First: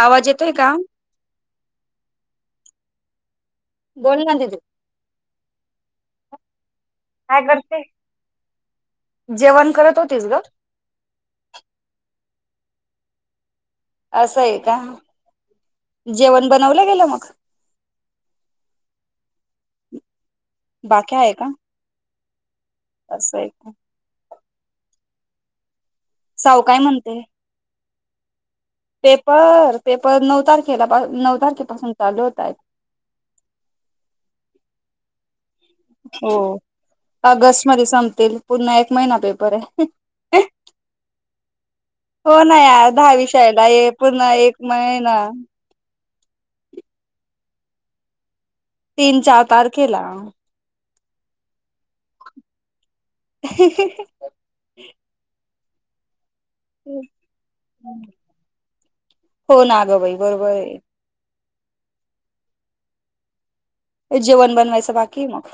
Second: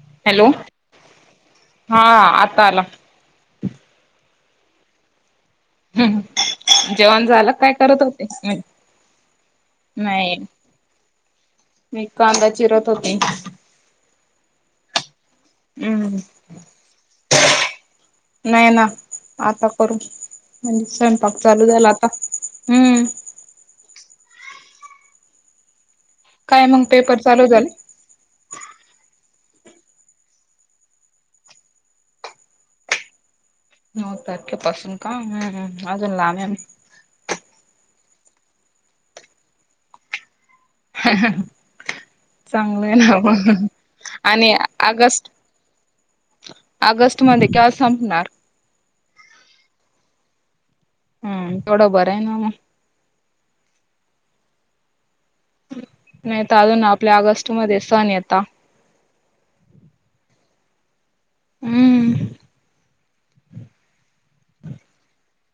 आवाज हॅलो. येतोय का? हा आता आला. बोल ना दीदी हम्. जेवण झालं काय करत होते? जेवण करत होतीस नाही. ग? मी कांदा चिरत होते. असं हाय का? हम्म जेवण बनवलं गेलं मग? नाही ना आता करू म्हणजे, स्वयंपाक चालू झाला आता. हम्म असय का? साऊ काय मग म्हणते? पेपर चालू झाले? पेपर पेपर नऊ तारखेला नऊ तारखेपासून चालू होत आहेत. नऊ तारखेपासून का ह, ह. हो. ऑगस्ट मध्ये संपतील. पुन्हा एक महिना पेपर हाय. ह, ह. चांगलं यार दहा हेना मग विषयाला आहे पुन्हा आणि एक महिना अगस्ट - - ऑगस्ट मध्ये केव्हा संपणार? तीन -चार तारखेला. हम्म. तेवढं बरं आहे ना मग. हे हे हे. नाही तर अजून आपल्या ऑगस्ट मध्ये सण येता. हो ना गं बाई बरोबर आहे. हम्म. जेवण बनवायचं बाकी आहे मग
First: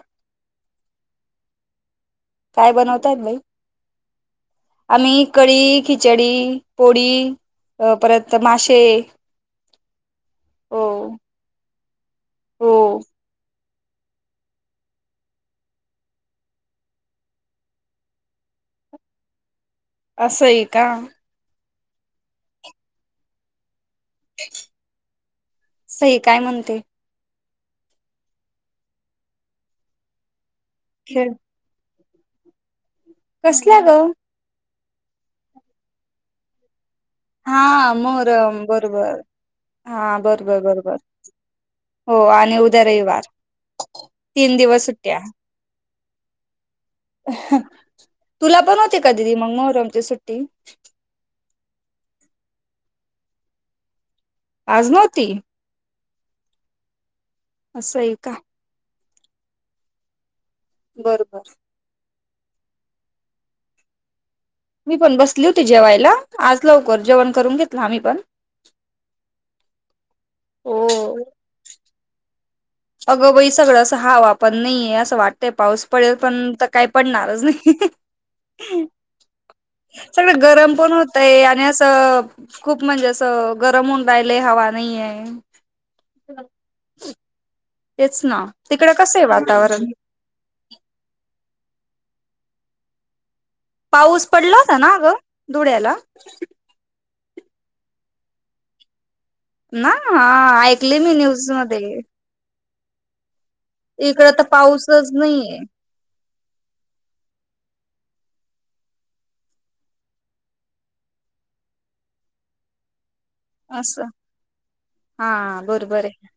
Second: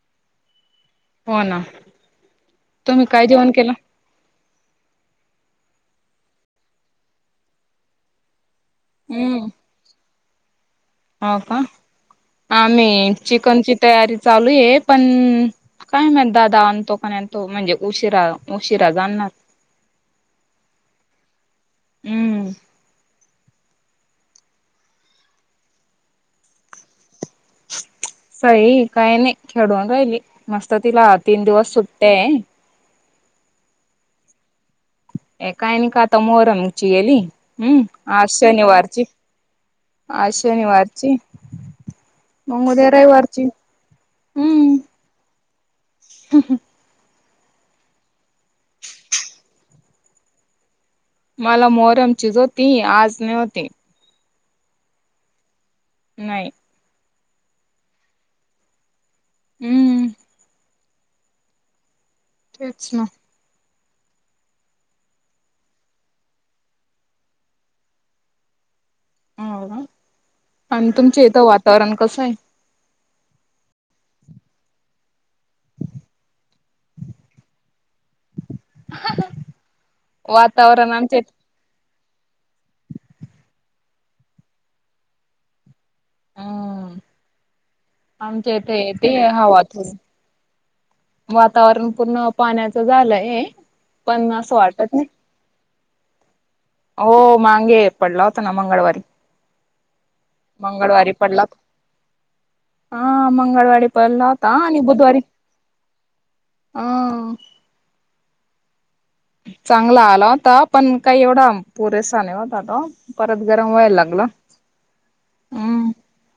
हो ना. काय तुम्ही बनवतायत काय बाई? जेवण केलं? आम्ही कडी, खिचडी, पोडी परत माश - - हम्म. हो हो आणि चिकनची तयारी चालू यं पण काय माहित दादा आणतो का नाही आणतो म्हणजे, उशिरा उशिरा जाणार. असय का? हम्म. सई काय म्हणते? सई काही नाही खेडुन राहिली. मस्त तिला तीन दिवस सुट्टी हाययं. कसल्या ग? एकायन का मोहरम - - गेली हम्म हा आज मोहरम शनिवारची, बरोबर हा आज बरोबर बरोबर शनिवारची. हो आणि मग उद्या रविवार रविवारची तीन दिवस सुट्या. हम् हम. तुला पण होते का दिदी मग मोहरमची सुट्टी? मला मोहरमचीच होती. आज नाही होती. आज नव्हती? नाही. असं हेयका? हम्म. बरोबर. तेच ना. मी पण बसली होती जेवायला आज लवकर जेवण करून घेतला आम्ही पण हो आणि तुमच हो इथं वातावरण कसं आहे अगं बाई सगळं असं हवा पण नाहीये असं वाटतंय पाऊस पडेल पण तर काय पडणारच नाही सगळं गरम वातावरण पण आमच्या होतंय आणि अस खूप म्हणजे असं गरम होऊन राहिले हवा नाहीये ह अ तेच ना आमच्या इथे तिकड येते कसं आहे हवा वातावरण थोडी वातावरण पूर्ण पाण्याच झालंय पाऊस पण असं पडला होता ना वाटत अ नाही गं धुळ्याला हो मांगे पडला होता ना मंगळवारी ना ऐकली मंगळवारी मी पडला न्यूज मध्ये हा मंगळवारी इकड पहिला तर होता आणि पाऊसच बुधवारी नाहीये ह चांगला आला होता पण काही एवढा पुरेसा नाही होता त अस हा हम्म बरोबर आहे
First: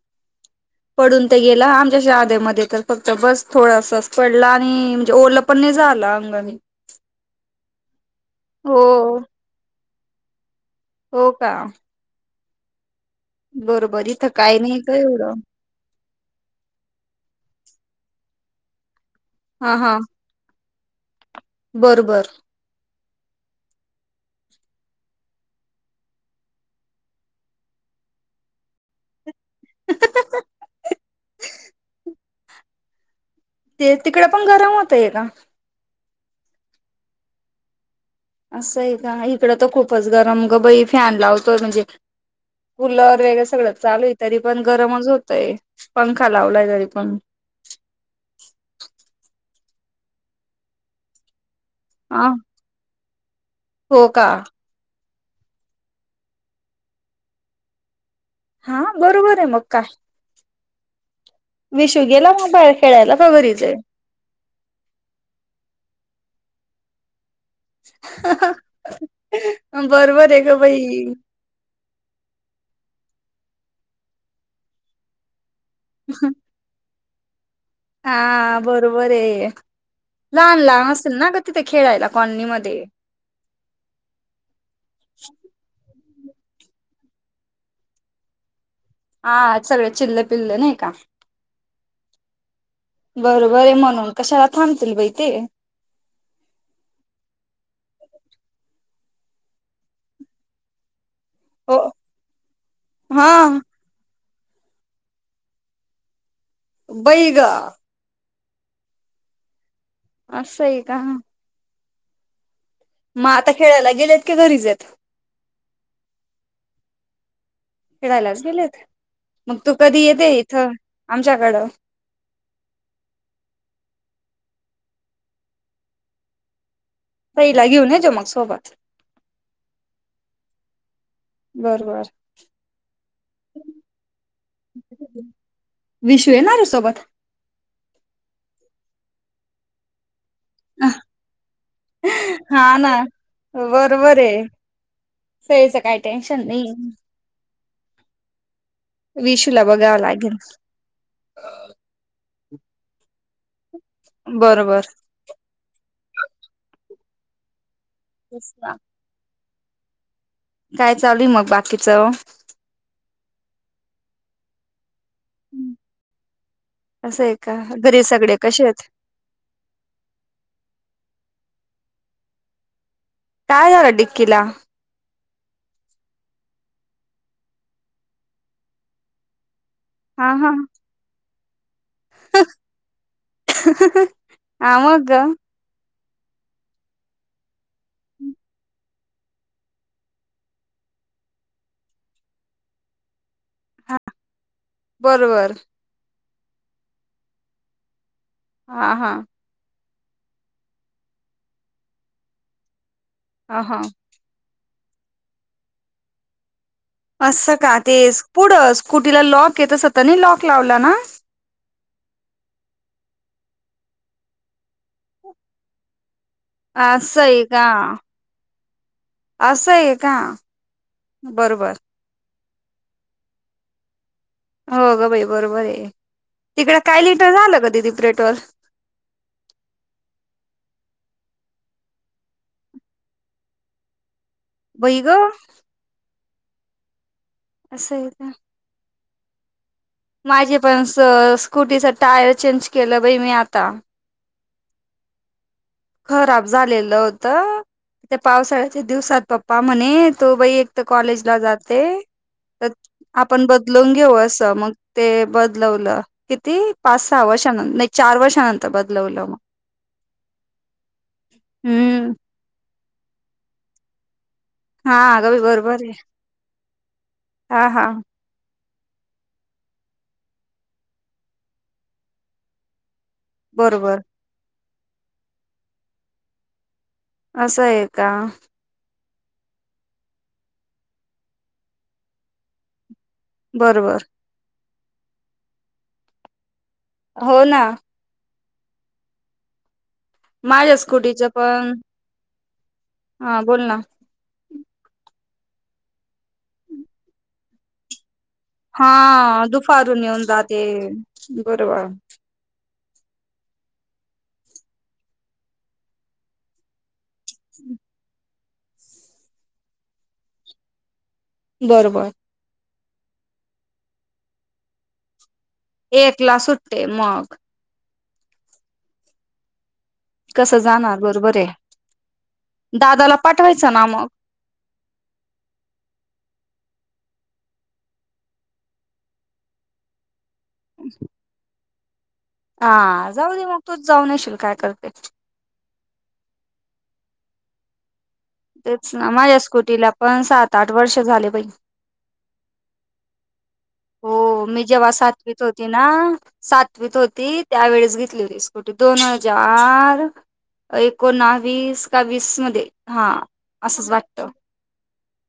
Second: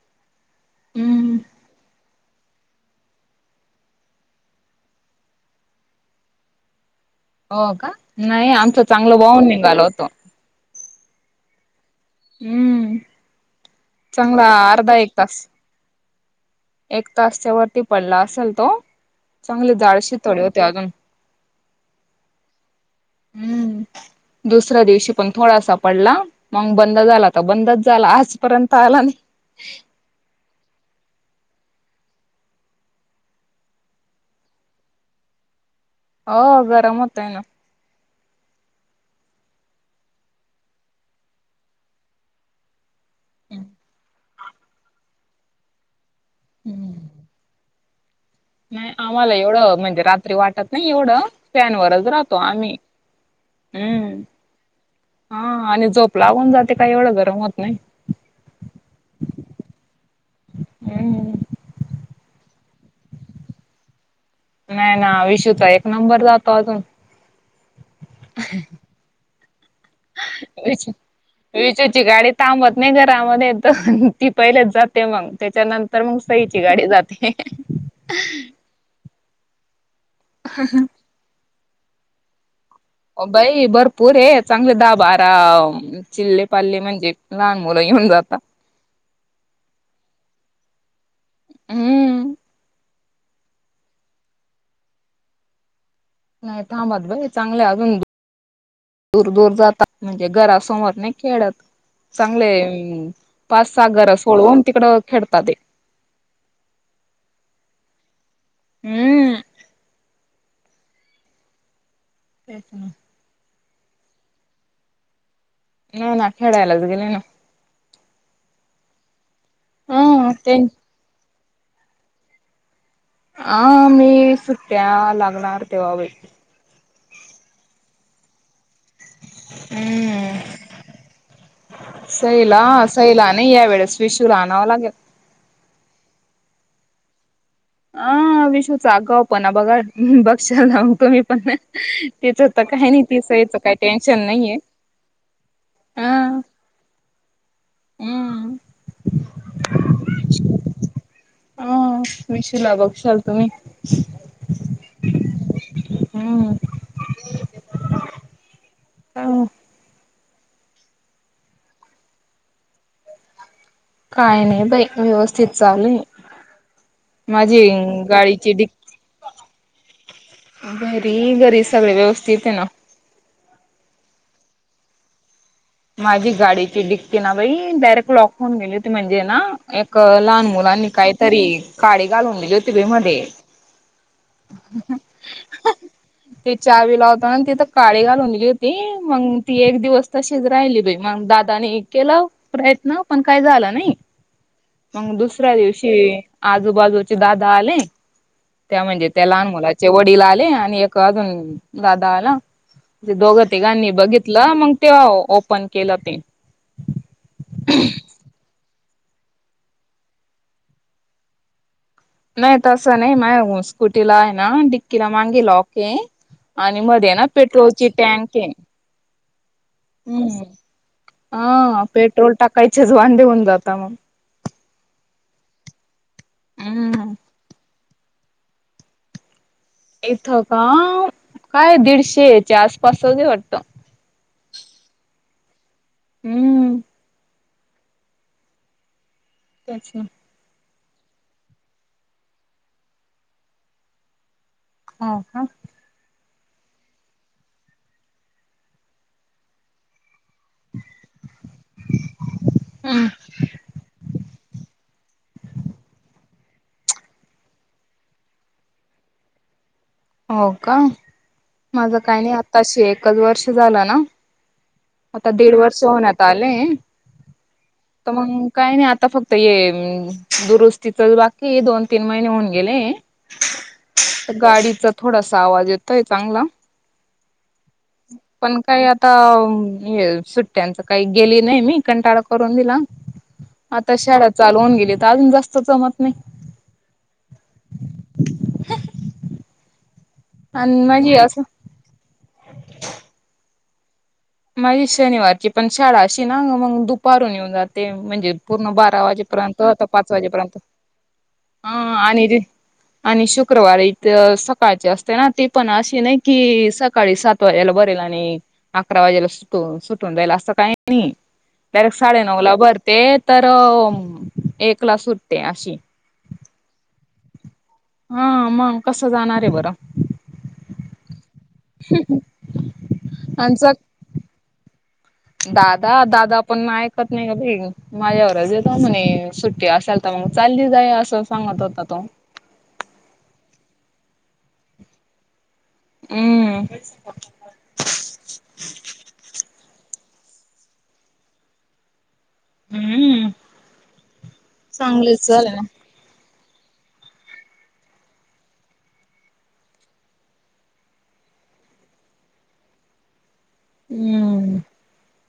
पडून हम्म तर गेलं आमच्या आ मध्ये तर फक्त बस थोडासाच पडला आणि म्हणजे ओरलं पण नाही झाला अंगामी हो का नाही आमचं चांगलं बाहून निघाल होतो हो का हम्म बरोबर इथं चांगला काय नाही ग अर्धा एक एवढं तास एक तासच्या वरती पडला असेल तो चांगले जाडशी तोडे होते अजून बरं बरं हम्म दुसऱ्या दिवशी पण थोडासा पडला मग बंद झाला तर बंदच झाला आजपर्यंत आला नाही ते तिकडे पण गरम होतय का हो गरम होत आहे ना असं आहे का इकडं तर खूपच गरम ग बई फॅन लावतोय म्हणजे कूलर वगरे सगळं चालू आहे तरी पण गरमच होतय पंखा लावलाय तरी पण नाही आम्हाला एवढं म्हणजे रात्री वाटत नाही एवढं त्याॅनवरच हा राहतो आम्ही हो हम्म का हा आणि झोप लावून जाते काही एवढं गरम होत नाही हा बरोबर आहे मग काय हम्म विशुगेला बाहेर खेळायला घरीच आहे नाही ना विषूता एक नंबर जातो अजून ह विचची गाडी थांबत नाही घ त्यामध्ये ती पहिलेच जाते मग त्याच्या नंतर मग सईची गाडी जाते हा बरोबर आहे लहान लहान असेल ना तिथे खेळायला कॉलनी मध्ये बाई भरपूर आहे चांगले दा बारा चिल्ले पाल्ले म्हणजे लहान मुलं येऊन जातात हा सगळे चिल्ल पिल्ल नाही का हम्म बरोबर आहे म्हणून कशाला थांबतील बाई ते नाही थांबत भाई चांगले अजून दूर दूर जातात म्हणजे घरासमोर नाही खेळत हो चांगले हा पाच सागर अस होन तिकड खेळतात हे बैग [unintelligible] असंय का? तेच ना. मग आता खेळायला गेलेत, की घरीचयत? नाही ना, खेळायलाच गेले ना. खेळायलाच गेलेत. मग तू कधी येते ह ते इथं? आ आमच्याकड. हा, मी, सुट्ट्या लागणार तेव्हा व सईला घेऊन ये जो मग सोबत. [inaudible] हम. बरोबर सईला, सईला नाही यावेेळेस, विशूला आणावं लागेल. विषू येणार आहे सोबत? आ, विशूचा अगाऊ पणा बघा, बघ. लावतो मी पण. तिचं तर हा काही ना नाही, सईच काही टेन्शन नाहीये. सईच काय टेन्शन नाही. हम. विशूला बघावा लागेल. अ विशूला [unintelligible] ल तुम्ही. बर - बर. हम्म अ काय चालूय मग बाकीचं? काय नाही बाई. व्यवस्थित चालूय. असं आहे का माझी घरी सगळे गाडीची कसे डिक आहेत घरी घरी सगळे व्यवस्थित आहे ना. काय झाल डिक्किला? माझी गाडीची डिक्की ना बाई, डायरेक्ट लॉक होऊन गेली होती. म्हणजे ना एक हा लहान हा. मुलांनी काहीतरी काडी घालून दिली होती बाई मधे. हा [unintelligible] मग ते चावी लावतांना तिथ काडी घालून दिली होती. मग ती एक दिवस तशी च राहिली बाई मग दादा ने केले प्रयत्न पण ती काही झालं नाही. मग बरोबर दुसऱ्या दिवशी आजूबाजूचे दादा आले, त्या हा म्हणजे हा त्या लहान मुला चे वडील आले आणि एक अजून दादा आला. ते दोघ हा हा. तिघांनी बघितलं. मग तेव्हा ओपन केलं ते. असं का तेस पुढं स कुटीला लॉकय तस तर नाही लॉक लावला ना? नाही तसं नाही. माया स्कुटीला आहे ना, डिक्कीला मागे लॉकय, आणि मधे असं ना आहे का? पेट्रोलची टँकय. असं आहे का? हम, बरोबर हा पेट्रोल टाकायचेच वांदे होऊन जातात मग. हो गं बाई, बरोबरय. तिकडे काय हम्म लिटर झालं ग दिदी. पेट्रोल. इथं का काय दीडशे च्या आसपास आहे वाटत? बई ग! हम. असंय का? [unintelligible] माझे पण असं, स्कूटीच टायर चेंज केलं बाई मी आता. हो का? खराब झालेलं होत. त्या पावसाळ्याच्या दिवसात पप्पा म्हणे तु बाई एक तर कॉलेजला जाते. तर आपण बदलून घेऊ असं. मग ते बदलवलं. किती पाच सहा वर्षानंतर नाही चार वर्षानंतर बदलवलं मग, हो का माझं हम्म काही नाही आताशी एकच वर्ष झालं ना, हा आता अगं बाई दीड वर्ष बरोबर आहे. होण्यात आलंय हा हा तर मग काही नाही आता फक्त ये दुरुस्तीच बाकी दोन तीन महिने होऊन गेले बरोबर गाडीचा थोडासा आवाज येतोय चांगला. असं आहे का. पण काही आता सुट्ट्यांच काही गेली नाही मी कंटाळा करून दिला. आता बरोबर शाळा चालवून गेली तर अजून जास्त जमत नाही. हो ना. [unintelligible] माझ्या आणि माझी स्कुटीच असं पण [inaudible] हा बोल ना माझी शनिवारची पण शाळा अशी ना मग दुपारून येऊन जाते म्हणजे पूर्ण बारा हा वाजेपर्यंत आता दुपारून पाच येऊन वाजेपर्यंत जाते. ह बरोबर आणि ते आणि शुक्रवारी इथ सकाळचे असते ना तेी पण अशी नाही कि सका सकाळी सात वाजेला बरेल आणि अकरा वाजेला सुटून सुटून जाईल असं काही डरेक्ट बरोबर साडेनऊ ला भरते तर एकला सुट एक ला सुट्टे मग. हा मग कसं जाणार आहे बरं, कसं जाणार बरोबर आहे दादाला पाठवायचं आमचा ना मग, दादा दादा पण ऐकत नाही का बाई माझ्यावरच येतो म्हणे सुट्टी असाल तर मग, चालली जा आहे असं सांगत होता तो, हा जाऊ दे मग तू जाऊ नशील काय करते. हम्म [unintelligible] तेच ना माझ्या स्कुटीला पण सात आठ वर्ष झाले पई. हम्म, हो मी जेव्हा चांगलेच सातवीत झालं होती ना. सातवीत होती त्यावेेळेस घेतली होती स्कुटी दोन हजार, एकोणवीस का वीस मध्ये हा. असंच वाटत हम्म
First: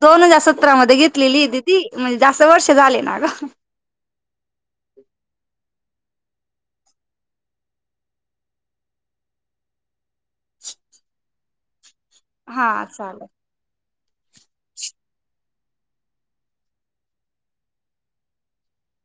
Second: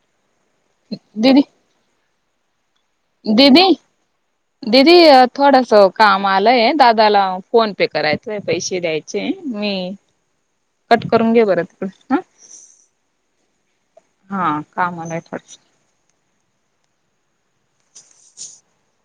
दोन हजार सतरा मध्ये दीदी घेतलेली दिदी म्हणजे जास्त वर्ष. ते झाले ना ग, दिदी दिदी थोडा सो. काम आलंय दादाला फोन पे करायचय पैसे द्यायचे मी, कट करून घे बरं तिकडे. हा चालेल, हा कामलाय रच. [inaudible]